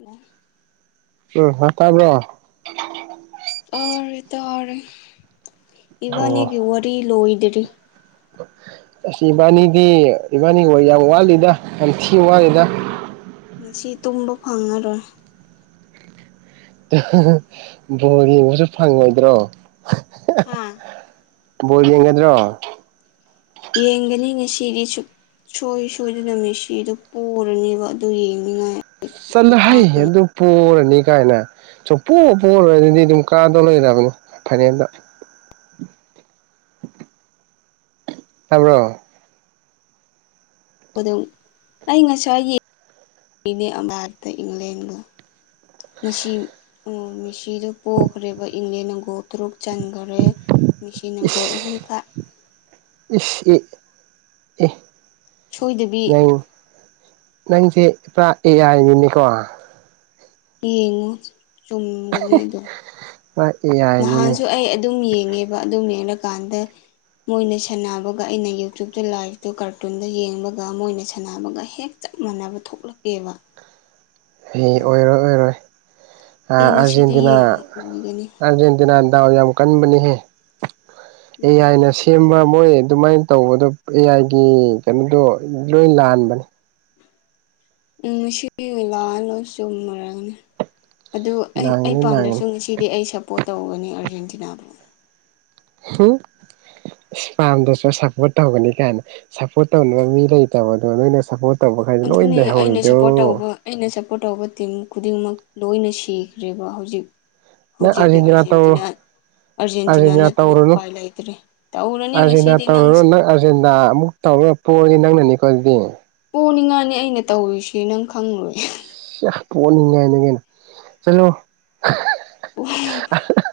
ꯑ ꯑꯣ ꯍ ꯇꯕ꯭ꯔꯣ [unintelligible] ꯇꯥꯔꯦ ꯇꯥꯔꯦ ꯏꯕꯥꯅꯤꯒꯤ ꯋꯥꯔꯤ ꯂꯣꯏꯗ꯭ꯔꯤ ꯑꯣ ꯑꯁ ꯏꯕꯥꯅꯤꯗꯤ ꯏꯕꯥꯅꯤ ꯍ ꯌꯥꯝ ꯋꯥꯠꯂꯤꯗ ꯌꯥꯝ ꯊꯤꯅ ꯋꯥꯠꯂꯤꯗ ꯉꯁꯤ ꯇꯨꯝꯕ ꯐꯪꯉꯔꯣꯏ ꯕꯣꯔ ꯌꯦꯡꯕꯁꯨ ꯐꯪꯉꯣꯏꯗ꯭ꯔꯣ ꯍꯥꯥ ꯕꯣꯏ ꯌꯦꯡꯒꯗ꯭ꯔꯣ ꯌꯦꯒꯅꯤ ꯏ ꯉ ꯁꯤꯔꯤ ꯆꯨ ꯁꯣꯏ ꯁꯣꯏꯗꯅ ꯃꯦꯁꯤꯗꯨ ꯄꯣꯔꯅꯦꯕ ꯑꯗꯨ ꯌꯦꯡꯅꯤꯡꯉꯥꯏ ꯑꯩ ꯈꯥꯡꯕꯗ ꯆꯂꯍꯥꯏꯌꯦ ꯑꯗꯨ ꯄꯔꯅꯤ ꯀꯥꯏꯅ ꯁꯨꯝ ꯄꯣ ꯄꯣꯏ ꯑꯗꯨꯗꯤ ꯑꯗꯨꯝ ꯀꯥꯗꯧ ꯂꯩꯔꯕꯅꯤ ꯐꯥꯏꯅꯦꯜꯗ ꯅꯥ꯭ꯔꯣ ꯑꯗꯨ ꯑꯩ ꯉꯁꯥꯏ ꯌꯦꯡꯅꯦ ꯑꯚꯥꯔꯠꯇ ꯏꯪꯂꯦꯟꯒ ꯅꯁꯤꯝ ꯑꯣ ꯃꯦꯁꯤꯗꯣ ꯄꯣꯈ꯭ꯔꯦꯕ ꯏꯪꯂꯦꯅꯒꯣ ꯇꯔꯨꯛ ꯆꯟꯈꯔꯦ ꯃꯤꯦꯁꯤ ꯑꯪꯒꯣꯜ ꯏꯁ ꯑꯍꯨꯝꯈꯥ ꯏꯁ ꯏ ꯏ ꯁꯣꯏꯗꯕꯤ ꯅꯪꯁꯦ ꯏ ꯄꯨꯔꯥ ꯑꯦ ꯍꯥꯏꯥꯏꯅꯤꯅꯤꯀꯣ ꯌꯦꯡꯉꯨ ꯆꯨꯝꯒꯅꯤ ꯑꯗꯣ ꯍ ꯑꯦ ꯑꯥꯏꯅꯤꯅꯦ ꯅꯍꯥꯟꯁꯨ ꯑꯩ ꯑꯗꯨꯝ ꯌꯦꯡꯉꯦꯕ ꯑꯗꯨꯝ ꯌꯦꯡꯉꯀꯥꯟꯗ ꯃꯣꯏꯅ ꯁꯥꯟꯅꯕꯒ ꯑꯩꯅ ꯌꯨꯇ꯭ꯌꯨꯕꯇ ꯂꯥꯏꯞꯇꯣ ꯀꯥꯔꯇꯨꯟꯗ ꯌꯦꯡꯕꯒ ꯃꯣꯏꯅ ꯁꯥꯟꯅꯕꯒ ꯍꯦꯛ ꯆꯞ ꯃꯥꯟꯅꯕ ꯊꯣꯛꯂꯛꯀꯦꯕ ꯐꯩ ꯅꯍꯥꯟ ꯑꯣꯏꯔꯣꯏ ꯑꯣꯏꯔꯣꯏ ꯑꯩ ꯉꯁꯤꯗꯤ ꯑꯔꯖꯦꯟꯇꯤꯅꯥ ꯌꯦꯡꯉ ꯎꯒꯅꯤ ꯑꯔꯖꯦꯟꯇꯤꯅꯥ ꯌꯥꯝ ꯀꯟꯕꯅꯤꯍꯦ ꯑꯦ ꯃꯗꯥꯎ ꯌꯥꯥꯏꯅ ꯌꯥꯝ ꯁꯦꯝꯕ ꯀꯜꯂꯦ ꯃꯣꯏ ꯑꯗꯨꯃꯥꯏꯅ ꯇꯧꯕꯗꯣ ꯑꯦ ꯑꯥꯏꯒꯤ ꯀꯩꯅꯣꯗꯣ ꯂꯣꯏ ꯂꯥꯟꯕꯅꯦ ꯎꯝ ꯉꯁꯤ ꯂꯥꯑ ꯂꯣꯏ ꯆꯨꯝꯃꯔꯒꯅꯤ ꯑꯗꯨ ꯑꯩ ꯑꯩ ꯂꯥꯟꯒꯅꯤ ꯄꯥꯝꯗ꯭ꯔꯁꯨ ꯂꯥꯟꯒꯅꯤ ꯉꯁꯤ ꯁꯤꯗꯤ ꯑꯩ ꯁꯞꯄꯣꯔꯠ ꯇꯧꯒꯅꯤ ꯑꯔꯖꯦꯟꯇꯤꯅꯥꯗꯣ ꯍꯝ ꯏꯁ ꯄꯥꯝꯗꯁꯨ ꯁꯞꯄꯣꯔꯠ ꯇꯧꯒꯅꯤ ꯀꯥꯏꯅ ꯁꯞꯄꯣꯔꯠ ꯇꯧꯅꯕ ꯃꯤ ꯂꯩꯇꯕꯗꯣ ꯅꯣꯏꯅ ꯁꯄꯣꯔꯠ ꯇꯧꯕꯈꯥꯏꯗ ꯂꯣꯏ ꯑꯗꯨꯅꯦ ꯑꯩꯅ ꯂꯩꯍꯧꯔꯔꯤꯗꯣ ꯁꯞꯄꯣꯔꯠ ꯇꯧꯕ ꯑꯩꯅ ꯁꯞꯄꯣꯔꯠ ꯇꯧꯕ ꯇꯤꯝ ꯈꯨꯗꯤꯡꯃꯛ ꯂꯣꯏꯅ ꯁꯤꯈ꯭ꯔꯦꯕ ꯍꯧꯖꯤꯛ ꯅꯪ ꯍꯧꯖꯤꯛꯇꯀꯤ ꯇꯧꯔꯣ ꯑꯥꯔꯖꯦꯟꯇꯤꯅꯥ ꯑꯔꯖꯦꯟꯇꯤꯅꯥ ꯑꯥꯔꯖꯦꯟꯇꯤꯅꯥ ꯅꯠꯇꯅ ꯇꯧꯔꯨꯅꯨ ꯎꯄꯥꯏ ꯂꯩꯇ꯭ꯔꯦ ꯇꯛꯎꯔꯅꯤ ꯉꯁꯤꯗꯤ ꯅ ꯀꯣ ꯅꯪ ꯑꯔꯖꯦꯟꯗꯥ ꯑꯃꯨꯛ ꯇꯧꯔꯒ ꯄꯣꯛꯒꯦ ꯅꯪꯅꯅꯤꯀꯣ ꯑꯗꯨꯗꯤ ꯄꯅꯤꯉꯥꯅꯤ ꯑꯩꯅ ꯇꯧꯔꯤꯨꯁꯤ ꯅꯪ ꯈꯪꯂꯨꯔꯦ ꯑ ꯌꯥꯝ ꯄꯣꯛꯅꯤꯡꯉꯥꯏꯅ ꯀꯩꯅ ꯆꯠꯂꯣ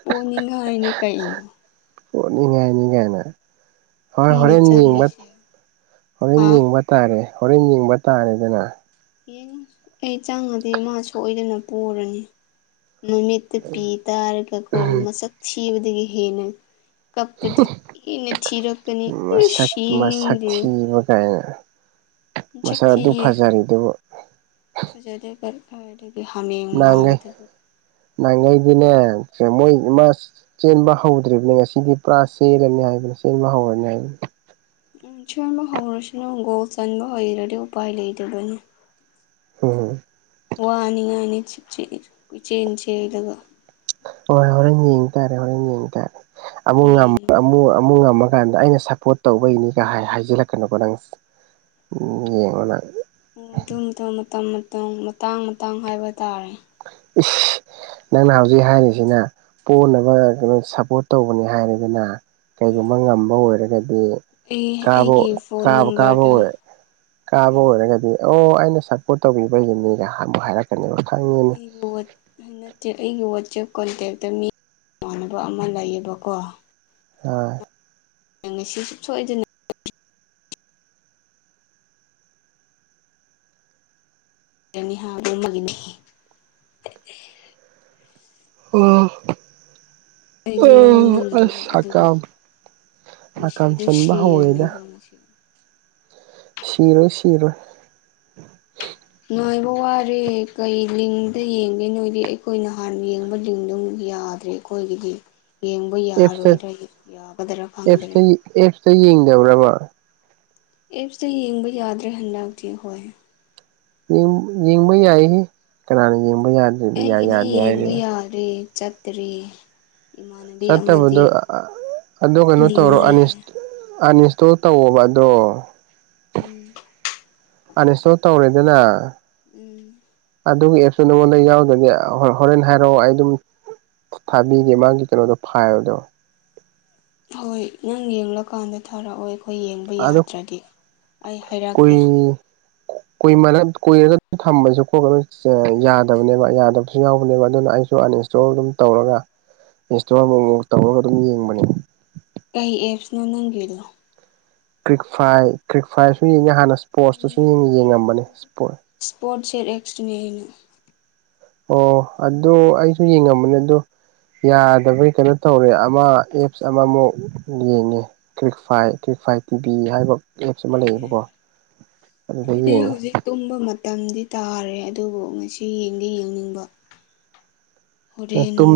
ꯄꯣꯛꯅꯤꯡꯉꯥꯏꯅꯤ ꯀꯛꯏꯅꯤ ꯑꯣꯅꯤꯡꯉꯥꯏꯅꯤꯉꯥꯏꯅ ꯍꯣꯏ ꯑꯩꯅ ꯍꯣꯔꯦꯟ ꯌꯦꯡꯕ ꯆꯪꯉꯤꯁꯦ ꯍꯣꯔꯦꯟ ꯍꯥ ꯌꯦꯡꯕ ꯇꯥꯔꯦ ꯍꯣꯔꯦꯟ ꯌꯦꯡꯕ ꯇꯥꯔꯦꯗꯅ ꯌꯦ ꯑꯩ ꯆꯪꯉꯗꯤ ꯃꯥ ꯁꯣꯏꯗꯅ ꯄꯨꯔꯅꯤ ꯃꯃꯤꯠꯇ ꯄꯤ ꯇꯥꯔꯒꯀꯣ ꯃꯁꯛ ꯊꯤꯕꯗꯒꯤ ꯍꯦꯟꯅ ꯀꯞꯄꯗꯤ ꯊꯅ ꯊꯤꯔꯛꯀꯅꯤ ꯑ ꯃꯁꯛ ꯃꯁꯛ ꯌꯦꯡꯅꯤꯡꯗꯦ ꯊꯤꯕ ꯀꯥꯏꯅ ꯆ ꯃꯁꯛ ꯑꯗꯨ ꯊ ꯐꯖꯔꯤꯗꯨꯕꯨ ꯊꯖꯗꯔ ꯐ ꯍ ꯃꯥꯂꯗ ꯅꯒꯥꯥꯏꯗꯅꯦ ꯃꯣꯏ ꯏꯃꯥꯁ ꯆꯦꯟꯕ ꯍꯧꯗ꯭ꯔꯤꯕꯅꯦ ꯉꯁꯤꯗꯤ ꯄꯨꯔꯥ ꯆꯦꯜꯂꯅꯤ ꯍꯥꯏꯕꯅꯤ ꯆꯦꯟꯕ ꯍꯧꯔꯅꯤ ꯍꯥꯏꯕꯅꯤ ꯆꯕ ꯍꯪꯔꯁꯅꯒꯣ ꯆꯟꯕ ꯍꯔꯗꯤ ꯎꯄꯥꯏ ꯂꯩꯗꯦꯕꯅꯤ ꯍꯣꯏꯣꯏ ꯋꯥꯅꯤꯡꯉꯥꯏꯅꯤ ꯏꯆꯦ ꯏ ꯆꯦꯂꯒ ꯍꯣꯏ ꯍꯣꯏ ꯍꯣꯔꯦꯟ ꯌꯦꯡ ꯇꯥꯔꯦ ꯍꯣꯔꯦꯟ ꯌꯦꯡ ꯇꯥꯔꯦ ꯑꯃꯨꯛ ꯌꯦꯡꯉꯤ ꯑꯃꯨ ꯑꯃꯨꯛ ꯉ ꯀꯝꯗ ꯑꯩꯅ ꯁꯞꯄꯣꯔꯠ ꯇꯧꯕꯩꯅꯤꯒ ꯍꯥꯏꯖꯜꯂꯛꯀꯅꯀꯣ ꯅꯪ ꯌꯦꯡꯉꯣꯅ ꯑꯣ ꯑꯗꯨ ꯃꯊ ꯃꯇꯝ ꯃꯇꯝ ꯃꯇꯥꯡ ꯃꯇꯥꯡ ꯍꯥꯏꯕ ꯇꯥꯔꯦ ꯏ ꯅꯪꯅ ꯍꯧꯖꯤꯛ ꯍꯥꯏꯔꯤꯁꯤꯅ ꯄꯣꯟꯅꯕ ꯀꯩꯅꯣ ꯁꯞꯄꯣꯔꯠ ꯇꯧꯕꯅꯤ ꯍꯥꯏꯔꯤꯗꯅ ꯎꯝ ꯀꯩꯒꯨꯝꯕ ꯉꯝꯕ ꯑꯣꯏꯔꯒꯗꯤ ꯑꯩ ꯀꯥꯕ ꯑꯩꯒꯤ ꯐꯣꯟ ꯀꯥꯕ ꯀꯥꯕ ꯅꯝꯕꯔꯗ ꯑꯣꯏꯦ ꯀꯥꯕ ꯎꯝ ꯑꯣꯏꯔ ꯍꯥꯏꯗꯤ ꯑꯣ ꯑꯩꯅ ꯁꯞꯄꯣꯔꯠ ꯇꯧꯕꯤꯕꯒꯤꯅꯤꯒꯕꯨ ꯍꯥꯏꯔꯛꯀꯅꯦꯕ ꯈꯪꯉꯦ ꯑꯩꯒꯤ ꯋꯥ ꯅꯠꯇꯦ ꯑꯩꯒꯤ ꯋꯥꯆꯦꯞ ꯀꯣꯟꯇꯦꯛꯇ ꯃꯤꯃꯥꯟꯅꯕ ꯑꯃ ꯂꯩꯌꯦꯕꯀꯣ ꯎꯝ ꯉꯁꯤ ꯁꯨꯞꯁ ꯁꯣꯏꯏꯗꯅ ꯅꯤꯍꯥꯒꯨꯝꯃꯅꯤ ꯑꯣ ꯑꯩꯗꯨ ꯑꯣ ꯑ ꯂꯧꯍꯟꯅꯤꯡꯉꯣꯏꯕ ꯑꯗꯨꯒꯤ ꯁꯀꯝ ꯑꯀꯝ ꯃꯤꯁꯤꯗꯨ ꯆꯟꯕ ꯍꯧꯣꯏꯗ ꯁꯤꯔꯅꯦꯕ ꯉꯁꯤ ꯁꯤꯔꯣꯏ ꯁꯤꯔꯣꯏ ꯅꯨꯡꯉꯥꯏꯕ ꯋꯥꯔꯦ ꯀꯩ ꯂꯤꯡꯗ ꯌꯦꯡꯒꯦ ꯅꯣꯏꯗꯤ ꯑꯩꯈꯣꯏꯅꯍꯥꯟꯅ ꯌꯦꯡꯕ ꯂꯤꯡꯗꯣꯨꯛ ꯌꯥꯗ꯭ꯔꯦ ꯑꯩꯈꯣꯏꯒꯤꯗꯤ ꯌꯦꯡꯕ ꯑꯦꯞꯁꯇ ꯌꯥꯔꯣꯏꯗ꯭ꯔꯥ ꯌꯥꯒꯗꯔꯥ ꯐꯪꯗ꯭ꯔꯦ ꯑꯦꯞꯁꯇ ꯑꯦꯞꯁꯇ ꯌꯦꯡꯗꯕ꯭ꯔꯕ ꯑꯦꯞꯁꯇ ꯌꯦꯡꯕ ꯌꯥꯗ꯭ꯔꯦ ꯍꯟꯗꯛꯇꯤ ꯍꯣꯏ ꯌꯦꯡꯕ ꯌꯥꯏꯍ ꯀꯅꯥꯅ ꯌꯦꯡꯕ ꯌꯥꯗꯦ ꯌꯥꯗ꯭ꯔꯤꯕ ꯑꯩꯒꯤꯗꯤ ꯌꯦꯡꯕ ꯍꯥꯏꯔꯤꯕ ꯌꯥꯔꯦ ꯆꯠꯇ꯭ꯔꯔꯤ ꯆꯠꯇꯕꯗꯣ ꯑ ꯀꯩꯅꯣ ꯂꯤꯡ ꯇꯧꯔꯣ ꯂꯩ ꯑꯅꯤꯁ ꯍꯥꯏ ꯑꯅꯤꯁꯇꯣ ꯇꯧꯕ ꯑꯗꯣ ꯎꯝ ꯑꯥꯅꯤꯁꯇꯣ ꯇꯧꯔꯦꯗꯅ ꯎꯝ ꯑꯗꯨꯒꯤ ꯑꯦꯞꯁꯨ ꯅꯉꯣꯟꯗ ꯌꯥꯎꯗꯒꯦ ꯍꯣꯔꯦꯟ ꯍꯥꯏꯔꯛꯑꯣ ꯑꯩ ꯑꯗꯨꯝ ꯊꯥꯕꯤꯒꯦ ꯃꯥꯒꯤ ꯀꯩꯅꯣꯗꯣ ꯐꯥꯏꯜꯗꯣ ꯍꯣꯏ ꯅꯪ ꯌꯦꯡꯂꯀꯥꯟꯗ ꯊꯥꯔꯛꯑꯣ ꯑꯩꯈꯣꯏ ꯌꯦꯡꯕ ꯑꯗꯣ ꯌꯥꯗ꯭ꯔꯗꯤ ꯑꯩ ꯍꯥꯏꯔꯛꯀꯦ ꯀꯨꯏ [inaudible] ꯀꯨꯏꯔꯒ ꯊꯝꯕꯁꯨ ꯈꯣꯠꯄ ꯌꯥꯗꯕꯅꯦꯕ ꯌꯥꯗꯕꯁꯨ ꯌꯥꯎꯕꯅꯦꯕ ꯑꯗꯨꯅ ꯑꯩꯁꯨ ꯏꯟꯁꯇꯣꯜ ꯑꯗꯨꯝ ꯇꯧꯔꯒ ꯏꯟꯁꯇꯣꯜ ꯑꯃꯨꯛꯃꯨꯛ ꯇꯧꯔꯒ ꯑꯗꯨꯝ ꯌꯦꯡꯕꯅꯤ ꯀꯩ ꯑꯦꯞꯁꯅꯣ ꯅꯪꯒꯤꯅꯣ ꯀ꯭ꯔꯤꯛ ꯐꯥꯏ ꯀ꯭ꯔꯤꯛ ꯐꯥꯏꯁꯨ ꯌꯦꯡꯉꯦ ꯍꯥꯟꯅ ꯏꯁ꯭ꯄꯣꯔꯠꯁꯇꯁꯨ ꯌꯦꯡꯉꯝꯕꯅꯦ ꯁꯄꯣꯔꯠ ꯁ꯭ꯄꯣꯔꯠꯁꯦꯠ ꯑꯦꯛꯁꯇ꯭ꯅꯦ ꯍꯥꯏꯩꯅ ꯑꯣ ꯑꯗꯨꯣ ꯑꯩꯁꯨ ꯌꯦꯡꯉꯝꯕꯅꯦ ꯑꯗꯣ ꯌꯥꯗꯕꯒꯤ ꯀꯩꯅꯣ ꯇꯧꯔꯦ ꯑꯃ ꯑꯦꯞꯁ ꯑꯃꯃꯨꯛ ꯌꯦꯡꯉꯦ ꯀ꯭ꯋ ꯐꯥꯏ ꯀ꯭ꯋꯛ ꯐꯥꯏ ꯇꯤꯚꯤ ꯍꯥꯏꯕ ꯑꯦꯞꯁ ꯑꯃ ꯂꯩꯌꯦꯕꯀꯣ ꯑꯗꯨꯗ ꯑꯩꯗꯤ ꯌꯦꯡꯉꯦ ꯍꯧꯖꯤꯛ ꯇꯨꯝꯕ ꯃꯇꯝꯗꯤ ꯇꯥꯔꯦ ꯑꯗꯨꯕꯨ ꯉꯁꯤ ꯌꯦꯡꯗꯤ ꯌꯦꯡꯅꯤꯡꯕ ꯍꯣꯔꯦꯟ ꯇꯨꯝ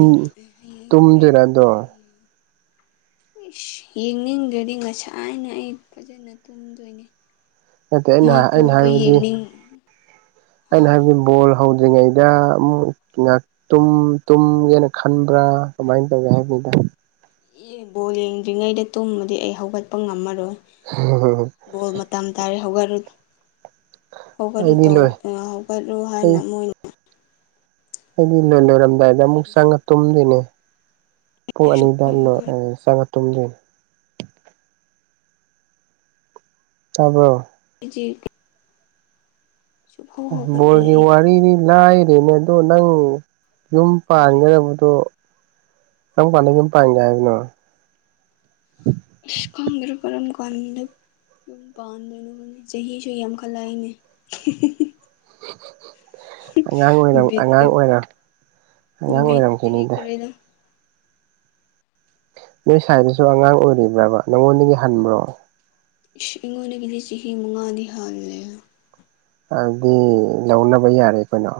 ꯍꯣꯔ ꯇꯨꯝꯗꯣꯏꯔ ꯑꯗꯣ ꯅꯇꯩ ꯏꯁ ꯌꯦꯡꯅꯤꯡꯗ꯭ꯔꯗꯤ ꯉꯁꯥꯏꯅ ꯑꯩ ꯐꯖꯅ ꯇꯨꯝꯗꯣꯏꯅꯤ ꯅꯠꯇꯦ ꯑꯩꯅ ꯑꯩꯅ ꯍꯥꯏꯕꯗꯤ ꯍꯥ ꯑꯩꯅ ꯍꯥꯏꯕꯗꯤ ꯣ ꯍ ꯍꯧꯗ꯭ꯔꯤꯉꯩꯗ ꯇꯨꯝꯒꯦꯅ ꯈꯟꯕ꯭ꯔꯥ ꯀꯃꯥꯏꯅ ꯇꯧꯒꯦ ꯍꯥꯏꯕꯅꯤꯗ ꯑꯦ ꯕꯣꯜ ꯌꯦꯡꯗ꯭ꯔꯤꯉꯩꯗ ꯇꯨꯝꯃꯗꯤ ꯑꯩ ꯍꯧꯒꯠꯄ ꯉꯝꯃꯔꯣꯏ ꯍ ꯍ ꯍ ꯕꯣꯜ ꯃꯇꯝ ꯇꯥꯔꯦ ꯍꯧꯒꯠꯂꯨ ꯑꯩꯗꯤ ꯂꯣꯏ ꯂ ꯍꯧꯒꯠꯂꯨ ꯍꯥꯏꯅ ꯃꯣꯏꯅ ꯑꯗꯨ ꯏꯔꯝ ꯑꯗꯨꯗꯥꯏꯗ ꯑꯃꯨꯛ ꯍꯥꯏꯔꯁꯨ ꯆꯪꯉ ꯇꯨꯝꯗꯣꯏꯅꯦ ꯄꯨꯡ ꯁꯨꯛꯍꯧ ꯑꯅꯤꯗꯂꯣ ꯍꯧꯒꯠ ꯆꯪꯉ ꯇꯨꯝꯗꯣꯏꯅꯦ ꯇꯕꯣ ꯖꯤ ꯕꯣꯔꯒꯤ ꯑꯩꯗꯤ ꯋꯥꯔꯤꯗꯤ ꯂꯥꯏꯔꯦꯅꯦ ꯑꯗꯣ ꯅꯪ ꯌꯨꯝ ꯀꯔꯤ ꯄꯥꯟꯒꯗꯕꯗꯣ ꯅꯪ ꯄꯥꯟꯒꯝ ꯄꯥꯏ ꯌꯥ ꯍꯥꯏꯅꯣ ꯏꯁ ꯈꯣꯡꯗ꯭ꯔ ꯀꯔꯝ ꯀꯟꯗ ꯌꯨꯝ ꯄꯥꯟꯗꯣꯏꯅꯣꯅꯤ ꯆꯍꯤꯁꯨ ꯌꯥꯝꯈꯠꯂꯛꯏꯅꯦ ꯑꯉꯥꯡ ꯑꯣꯏꯔ ꯑꯉꯥꯡ ꯕꯤꯠꯀ ꯑꯣꯏꯔꯝ ꯑꯉꯥꯡ ꯕꯤꯠꯇꯤ ꯑꯣꯏꯔꯝꯈꯤꯦꯅꯦ ꯏꯗ ꯀꯔꯤꯔ ꯅꯣꯏ ꯁ꯭ꯋꯥꯏꯗꯁꯨ ꯑꯉꯥꯡ ꯑꯣꯏꯔꯤꯕ꯭ꯔꯕ ꯅꯪꯉꯣꯟꯗꯒꯤ ꯍꯟꯕ꯭ꯔꯣ ꯏꯁ ꯑꯩꯉꯣꯟꯗꯒꯤꯗꯤ ꯆꯍꯤ ꯃꯉꯥꯗꯤ ꯍꯜꯂꯦ ꯑꯗꯨꯗꯤ ꯂꯧꯅꯕ ꯌꯥꯔꯦ ꯑꯩꯈꯣꯏꯩꯅꯣ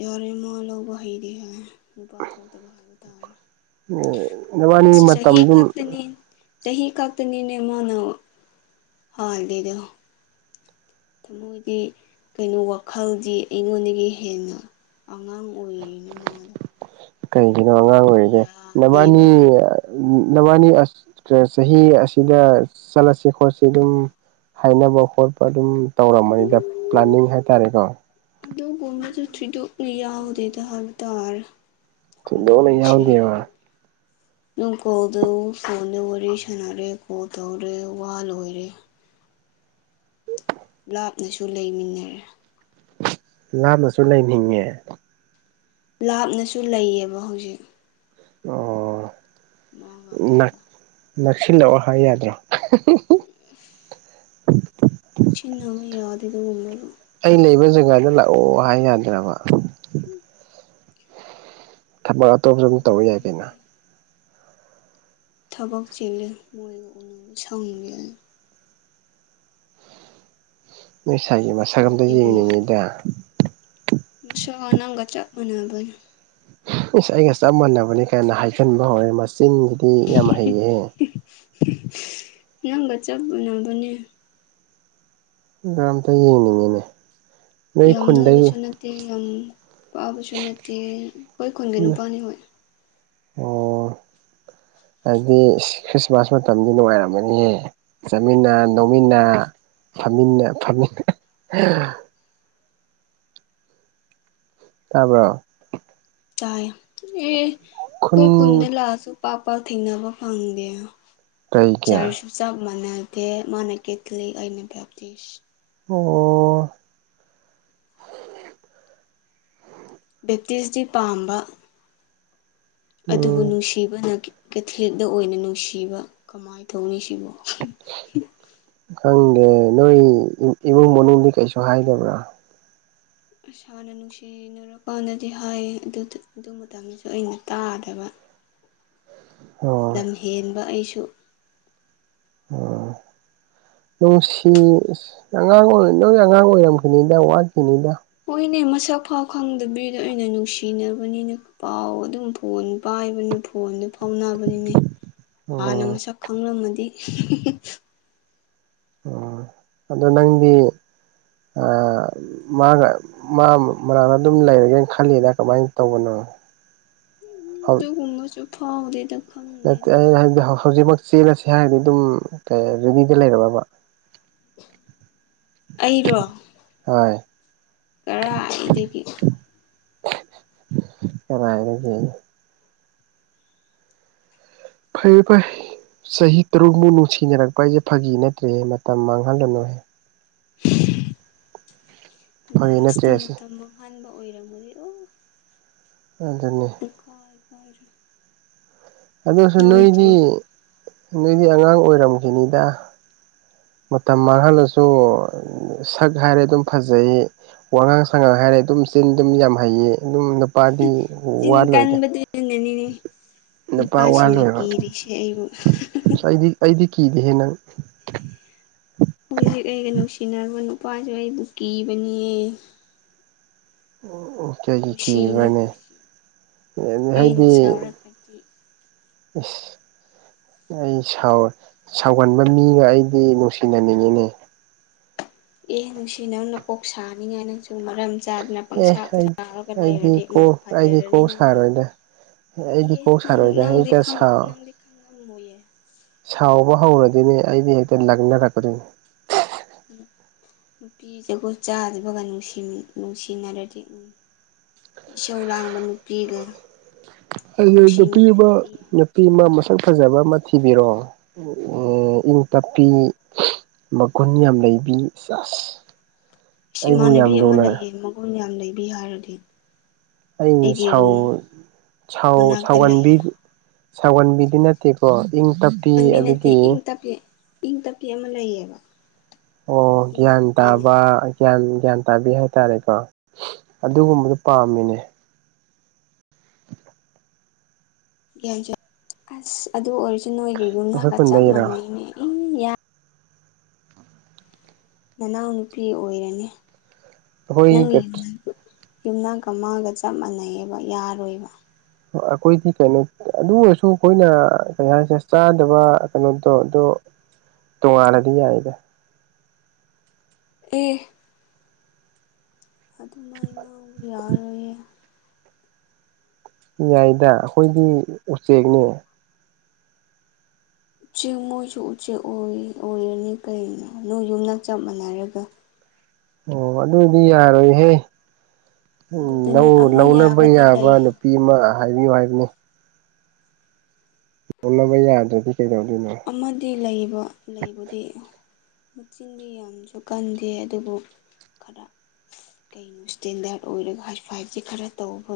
ꯌꯥꯔꯦꯃ ꯂꯧꯕ ꯍꯩꯔ ꯍꯥꯏ ꯅꯨꯄꯥ ꯊꯣꯛꯇꯕ ꯍꯥꯏꯕ ꯇꯥꯔꯦ ꯃ ꯅꯕꯥꯅꯤ ꯆ ꯍ ꯃꯇꯝꯗꯨꯝ ꯍꯥꯞꯂꯅꯤ ꯆꯍꯤ ꯈꯛꯇꯅꯤꯅꯦ ꯃꯥꯅ ꯍꯗꯦꯗ ꯊꯃꯣꯏꯗꯤ ꯀꯩꯅꯣ ꯋꯥꯈꯜꯗꯤ ꯑꯩꯉꯣꯟꯗꯒꯤ ꯍꯦꯟꯅ ꯑꯉꯥꯡ ꯑꯣꯏꯔꯤꯅꯤ ꯃꯥꯗ ꯀꯩꯒꯤꯅꯣ ꯑꯉꯥꯡ ꯑꯣꯏꯔꯤꯒꯦ ꯌꯥꯗꯦꯕ ꯅꯕꯥꯅꯤ ꯅꯕꯥꯅꯤ ꯆꯍꯤ ꯑꯁꯤꯗ ꯆꯠꯂꯁꯤ ꯈꯣꯠꯂꯁꯤ ꯑꯗꯨꯝ ꯍꯥꯏꯅꯕ ꯈꯣꯠꯄ ꯑꯗꯨꯝ ꯇꯧꯔꯝꯕꯅꯤꯗ ꯄ꯭ꯂꯥꯟꯅꯤꯡ ꯍꯥꯏꯇꯥꯔꯦꯀꯣ ꯑꯗꯨꯒ ꯣꯕꯁꯨ ꯊꯣꯏꯗꯣꯛꯅ ꯌꯥꯎꯗꯦꯗ ꯍꯥꯏꯕ ꯇꯥꯔꯦ ꯆꯗꯣꯅ ꯌꯥꯎꯗꯕ ꯅꯨꯡ ꯀꯣꯜꯗ ꯐꯣꯟꯗ ꯋꯥꯔꯤ ꯁꯥꯟꯅꯔꯦ ꯀꯣꯜ ꯇꯧꯔꯦ ꯋꯥ ꯂꯣꯏꯔꯦ ꯂꯥꯞꯅꯁꯨ ꯂꯩꯃꯤꯟꯅꯔꯦ ꯂꯥꯃꯁꯨ ꯂꯩꯅꯤꯡꯉꯦ ꯂꯥꯞꯅꯁꯨ ꯂꯩꯌꯦꯕ ꯍꯧꯖꯤꯛ ꯑꯣ ꯃꯥꯒ ꯑꯩꯒ ꯅꯛꯁꯤꯜꯂꯛꯑꯣ ꯍꯥꯏ ꯌꯥꯗ꯭ꯔꯣ ꯅꯥꯕꯨ ꯌꯥꯗ ꯏꯗ ꯉꯨꯝꯃ ꯇ ꯑꯩ ꯂꯩꯕ ꯖꯒꯥꯗꯨ ꯂꯥꯛꯑꯣ ꯍꯥꯏ ꯌꯥꯗ꯭ꯔꯕ ꯊꯕꯛ ꯑꯇꯣꯞꯄꯁꯨ ꯑꯗꯨꯝ ꯇꯧꯧꯕ ꯌꯥꯏ ꯀꯩꯅꯣ ꯂꯥꯛꯍꯟꯅꯤꯡꯗꯦ ꯊꯕꯛ ꯆꯦꯜꯂ ꯃꯣꯏꯕꯨ ꯎꯅꯕꯨ ꯁꯥꯎꯟꯕꯤꯏ ꯃꯩꯁꯒꯤ ꯃ ꯁꯥꯒ꯭ꯔꯝꯗ ꯃꯥꯗꯤ ꯌꯦꯦꯡ ꯅꯉꯏꯗ ꯃꯁꯥꯅꯒꯆꯥ ꯃꯅꯕ ꯏꯁ ꯑꯩꯒ ꯆꯞ ꯃꯥꯟꯅꯕꯅꯤ ꯀꯥꯏꯅ ꯍꯥꯏꯒꯟꯕ ꯍꯧꯔꯦ ꯃꯆꯤꯟꯁꯤꯗꯤ ꯌꯥꯝ ꯍꯩꯑꯦꯍ ꯅꯪꯒ ꯆꯞꯅꯕꯅꯦ ꯗꯝꯇ ꯌꯦꯡꯅꯤꯡꯉꯤꯅꯦ ꯅꯣꯏ ꯌꯥꯝ ꯈꯨꯟꯗꯒꯤ ꯅꯣꯏꯕꯁꯨ ꯅꯠꯇꯦ ꯌꯥꯝ ꯄꯥꯕꯁꯨ ꯅꯠꯇꯦ ꯑꯩꯣꯏ ꯈꯨꯟꯒꯤ ꯅꯨꯄꯥꯅꯤ ꯍꯣꯏ ꯑꯣ ꯍꯥꯏꯗꯤ ꯈ꯭ꯔꯤꯁꯃꯥꯁ ꯃꯇꯝꯗꯤ ꯅꯨꯡꯉꯥꯏꯔꯝꯒꯅꯤꯍꯦ ꯆꯠꯃꯤꯟꯅ ꯅꯣꯡꯃꯤꯟꯅ ꯐꯝꯃꯤꯟꯅ ꯐꯝꯃꯤꯟꯅ ꯇꯥꯕ꯭ꯔꯣ ꯆꯥ ꯑꯦ ꯈꯨꯟ ꯀꯣꯏ ꯀꯨꯝꯟꯗ ꯂꯥꯥꯁ ꯄꯥꯛ ꯄꯥꯛ ꯊꯦꯡꯅꯕ ꯐꯪꯗꯦ ꯀꯩ ꯀꯌꯥ ꯆꯥꯔꯁꯨ ꯁ ꯃꯅꯗꯦ ꯃꯥꯅ ꯀꯦꯊꯂꯤ ꯑꯩꯅ ꯕꯞꯇꯤꯁ ꯑꯣ ꯕꯦꯞꯇꯤꯁꯇꯤ ꯄꯥꯝꯕ ꯑꯗꯨꯕꯨ ꯎꯝ ꯅꯨꯡꯁꯤꯕꯅ ꯀꯦꯊꯂꯤꯗ ꯑꯣꯏꯅ ꯅꯨꯡꯁꯤꯕ ꯀꯃꯥꯏ ꯇꯧꯅꯤ ꯁꯤꯕꯣ ꯈꯪꯗꯦ ꯅꯣꯏ ꯏꯃꯨꯡ ꯃꯅꯨꯡꯗꯤ ꯀꯩꯁꯨ ꯍꯥꯏꯗꯕ꯭ꯔꯥ ꯑꯁꯥꯅ ꯅꯨꯡꯁꯤꯅꯔ ꯀꯥꯎꯟꯗꯗꯤ ꯍꯥꯏꯌꯦ ꯑꯗꯨ ꯃꯇꯝꯗꯁꯨ ꯑꯩꯅ ꯇꯥꯗꯕ ꯑꯣ ꯂꯝ ꯍꯦꯟꯕ ꯑꯩꯁꯨ ꯎꯝ ꯅꯨꯡꯁꯤ ꯑꯉꯥꯡ ꯑꯣꯏ ꯅꯣꯏ ꯑꯉꯥꯡ ꯑꯣꯏꯔꯝꯈꯤꯅꯤꯗ ꯋꯥꯠꯈꯤꯅꯤꯗ ꯍꯣꯏꯅꯦ ꯃꯁꯛ ꯐꯥꯎ ꯈꯪꯗꯕꯤꯗ ꯑꯩꯅ ꯅꯨꯡꯁꯤꯅꯕꯅꯤꯅ ꯄꯥꯎ ꯑꯗꯨꯝ ꯐꯥꯎ ꯐꯣꯟ ꯄꯥꯏꯕꯅ ꯐꯣꯟꯗ ꯐꯥꯎꯅꯕꯅꯤꯅꯦ ꯍꯥꯟꯅ ꯑꯣ ꯃꯁꯛ ꯈꯪꯂꯝꯃꯗꯤ ꯑꯣ ꯑꯗꯣ ꯅꯪꯗꯤ ꯃꯥꯒ ꯃꯥ ꯃꯅꯥꯛꯇ ꯑꯗꯨꯝ ꯂꯩꯔꯒꯦꯅ ꯈꯜꯂꯤꯅ ꯀꯃꯥꯏꯅ ꯇꯧꯕꯅꯣ ꯎꯕ ꯆꯐꯥꯎꯗꯦꯗ ꯅꯠꯇꯦ ꯑꯩꯅ ꯍꯥꯏꯕꯗꯤ ꯍꯧꯖꯤꯛꯃꯛ ꯆꯦꯜꯂꯁꯤ ꯍꯥꯏꯔꯗꯤ ꯑꯗꯨꯝ ꯀ ꯔꯦꯅꯤꯗ ꯂꯩꯔꯕꯝꯃꯕ ꯑꯩꯔꯣ ꯍꯣꯏ ꯀꯔ ꯑꯩꯗꯒꯤ ꯀꯔꯔ ꯐꯩꯌꯦ ꯐꯩ ꯆꯍꯤ ꯇꯔꯨꯛꯃꯨꯛ ꯅꯨꯡꯁꯤꯅꯔꯛꯄ ꯍꯥꯏꯁꯦ ꯐꯥꯒꯤ ꯅꯠꯇ꯭ꯔꯦꯍꯦ ꯃꯇꯝ ꯃꯥꯡꯍꯜꯂꯅꯨꯍꯦ ꯐꯥꯒꯤ ꯅꯠꯇ꯭ꯔꯦ ꯂꯥꯁꯇ ꯑꯁꯤ ꯃꯇꯝ ꯃꯥꯡꯍꯥꯟꯕ ꯑꯣꯏꯔꯝꯃꯨꯗꯤ ꯑꯣ ꯑꯗꯨ ꯑꯗꯨꯅꯦ ꯀꯥ ꯑꯣꯏꯔ ꯑꯗꯨꯁꯨ ꯅꯣꯏꯗꯤ ꯅꯣꯏꯗꯤ ꯑꯉꯥꯡ ꯑꯣꯏꯔꯝꯈꯤꯅꯤꯗ ꯃꯇꯝ ꯃꯥꯡꯍꯜꯂꯁꯨ ꯁꯛ ꯍꯥꯏꯔꯦ ꯑꯗꯨꯝ ꯐꯖꯩ ꯑꯉꯥꯡ ꯁꯉꯥꯡ ꯍꯥꯏꯔꯦ ꯑꯗꯨꯝ ꯆꯤꯟ ꯑꯗꯨꯝ ꯌꯥꯝ ꯍꯩꯌꯦ ꯑꯗꯨꯝ ꯄꯅꯤ ꯆꯤꯟ ꯋꯥꯂꯣꯏꯗ ꯀꯟꯕꯗꯨꯅꯅꯤꯅꯦ ꯅꯨꯄꯥꯁꯤꯡꯅ ꯀꯤꯔꯤꯁꯦ ꯑꯩꯕꯨ ꯑ ꯑꯩꯗꯤ ꯑꯩꯗꯤ ꯀꯤꯗꯤꯦ ꯍꯦꯟꯅꯪ ꯍꯧꯖꯤꯛ ꯑꯩꯒ ꯅꯨꯡꯁꯤꯅꯔꯕ ꯅꯨꯄꯥꯁꯨ ꯑꯩꯕꯨ ꯀꯤꯕꯅꯤꯌꯦ ꯑꯣ ꯀꯩꯒꯤꯩ ꯈꯨꯁꯤꯅꯦ ꯀꯤꯕ꯭ꯔꯅꯦ ꯈꯨꯁꯤ ꯑꯩꯅ ꯍꯥꯏꯗꯤ ꯁꯥꯎꯔꯒꯗꯤ ꯎ ꯑꯩ ꯁꯥꯎ ꯁꯥꯎꯒꯟꯕ ꯃꯤꯒ ꯑꯩꯗꯤ ꯅꯨꯡꯁꯤꯅꯅꯤꯡꯉꯤꯅꯦ ꯑꯦ ꯅꯨꯡꯁꯤ ꯅꯪ ꯅꯀꯣꯛ ꯁꯥꯅꯤꯡꯉꯥꯏ ꯅꯪꯁꯨ ꯃꯔꯝ ꯆꯥꯗꯅ ꯑꯦ ꯄꯪꯁꯥꯇ ꯑꯩ ꯁꯥꯔꯒ ꯑꯩꯗꯤ ꯂꯩꯔꯗꯤ ꯎ ꯀꯣꯛ ꯑꯩꯗꯤ ꯐꯖꯔꯅꯤ ꯀꯣꯛ ꯅꯪꯁꯨ ꯁꯥꯔꯣꯏꯗ ꯏ ꯑꯩꯗꯤ ꯀꯣꯛ ꯅꯪ ꯁꯥꯔꯣꯏꯗ ꯅꯪꯗꯤꯪ ꯍꯦꯛꯇ ꯁꯥꯎ ꯅꯪꯗꯤ ꯈꯪ ꯉꯝꯃꯣꯏꯌꯦ ꯁꯥꯎꯕ ꯍꯧꯔꯗꯤꯣꯏꯅꯦ ꯑꯩꯗꯤ ꯍꯦꯛꯇ ꯂꯪꯅꯔꯛꯀꯗꯣꯏꯅꯤ ꯅꯨꯄꯤꯗꯨꯒ ꯆꯥꯗꯕꯒ ꯅꯨꯡꯁꯤꯅꯔꯗꯤ ꯎ ꯏꯆꯧꯔꯥꯡꯕ ꯅꯨꯄꯤꯒ ꯑꯗꯨ ꯅꯨꯄꯤ ꯑꯃ ꯅꯨꯡꯁꯤꯃꯤꯟꯅꯔꯗꯤ ꯌꯥꯏ ꯅꯨꯄꯤ ꯑꯃ ꯅꯪꯁꯨ ꯃꯁꯛ ꯐꯖꯕ ꯑꯃ ꯅꯀꯣꯛ ꯊꯤꯕꯤꯔꯣ ꯁꯥꯒꯅꯤ ꯏꯪ ꯇꯞꯄꯤ ꯃꯒꯨꯟ ꯌꯥꯝ ꯂꯩꯕꯤ ꯆꯁ ꯑꯩꯁ ꯏꯃꯥꯟꯅꯕꯤ ꯑꯃ ꯂꯩꯌꯦ ꯃꯒꯨꯟ ꯌꯥꯝ ꯂꯩꯕꯤ ꯍꯥꯏꯔꯗꯤ ꯑꯩ ꯑꯩꯒꯤ ꯁꯥꯎ ꯔꯨꯝ ꯁ ꯃꯅꯥꯛꯇ ꯁꯥꯎꯒꯕꯤ ꯂꯩꯌꯦ ꯁꯥꯎꯒꯟꯕꯤꯗꯨꯅ ꯅꯠꯇꯦꯀꯣ ꯏꯪ ꯇꯞꯄꯤ ꯁꯣꯒꯟꯕꯤ ꯅꯠꯇꯦ ꯑꯗꯒꯤ ꯏꯪ ꯇꯞꯄꯤ ꯏꯪ ꯇꯞꯄꯤ ꯑꯃ ꯂꯩꯌꯦꯕ ꯑꯣ ꯒ꯭ꯌꯥꯟ ꯏꯃꯥꯟꯅꯕꯤꯅꯦ ꯇꯥꯕ ꯒ꯭ꯌꯥꯟ ꯒ꯭ꯌꯥꯟ ꯇꯥꯕꯤ ꯍꯥꯏꯇꯥꯔꯦꯀꯣ ꯑꯗꯨꯒꯨꯝꯕꯗꯨꯣ ꯄꯥꯝꯃꯤꯅꯦ ꯌꯥꯖ ꯑꯁ ꯑꯗꯨ ꯑꯣꯏꯔꯁꯨ ꯅꯣꯏꯒ ꯑꯩꯈꯣꯏ ꯌꯨꯝꯗꯒ ꯆꯞ ꯈꯨꯟꯗꯒꯤꯔꯣ ꯃꯥꯟꯅꯩꯅꯦ ꯏ ꯌꯥ ꯅꯅꯥꯎꯅꯨꯄꯤ ꯑꯣꯏꯔꯅꯤ ꯑꯩꯈꯣꯏ ꯅꯪꯒꯤ ꯌꯨꯝ ꯌꯨꯝꯅꯥꯛ ꯀꯃꯒ ꯆꯞ ꯃꯥꯟꯅꯩꯑꯕ ꯌꯥꯔꯣꯏꯕ ꯑꯩꯈꯣꯏꯗꯤ ꯀꯩꯅꯣ ꯑꯗꯨ ꯑꯣꯏꯔꯁꯨ ꯑꯩꯈꯣꯏꯅ ꯀꯩ ꯍꯥꯏꯁꯦ ꯆꯥꯗꯕ ꯀꯩꯅꯣꯗꯣ ꯑꯗꯣ ꯇꯣꯡꯉꯅꯅꯤ ꯑꯗ ꯑꯦ ꯑꯗꯨꯃꯥꯏ ꯉꯥꯎꯕ ꯌꯥꯎꯔꯣꯏꯌꯦ ꯌꯥꯏꯗ ꯑꯩꯈꯣꯏꯗꯤ ꯎꯆꯦꯛꯅꯦ ꯎꯆꯦꯛ ꯃꯣꯏꯁꯨ ꯎꯆꯦꯛ ꯑꯣꯏꯔꯅꯤ ꯀꯅꯣ ꯅꯣꯏ ꯌꯨꯝꯗ ꯆꯞ ꯃꯥꯟꯅꯔꯒ ꯑꯣ ꯑꯗꯨꯗꯤ ꯌꯥꯔꯣꯏꯍꯦ ꯑꯗꯨꯗꯅꯦ ꯑꯃ ꯂꯧꯅꯕ ꯌꯥꯕꯗꯤ ꯌꯥꯕ ꯂꯩꯌꯦ ꯅꯨꯄꯤ ꯑꯃ ꯍꯥꯏꯕꯤꯌꯨ ꯍꯥꯏꯕꯅꯤ ꯂꯅꯕ ꯌꯥꯗ꯭ꯔꯗꯤ ꯀꯩꯗꯧꯗꯣꯏꯅꯣ ꯑꯃꯗꯤ ꯂꯩꯕ ꯂꯩꯕꯨꯗꯤ ꯃꯛꯆꯤꯟꯗꯤ ꯌꯥꯝꯁꯨ ꯀꯟꯗꯦ ꯑꯗꯨꯕꯨ ꯈꯔ ꯀꯩꯅꯣ ꯏꯁꯇꯦꯟꯗꯥꯔꯠ ꯑꯣꯏꯔꯒ ꯍꯥꯏ ꯐꯥꯏꯚꯁꯦ ꯈꯔ ꯇꯧꯕ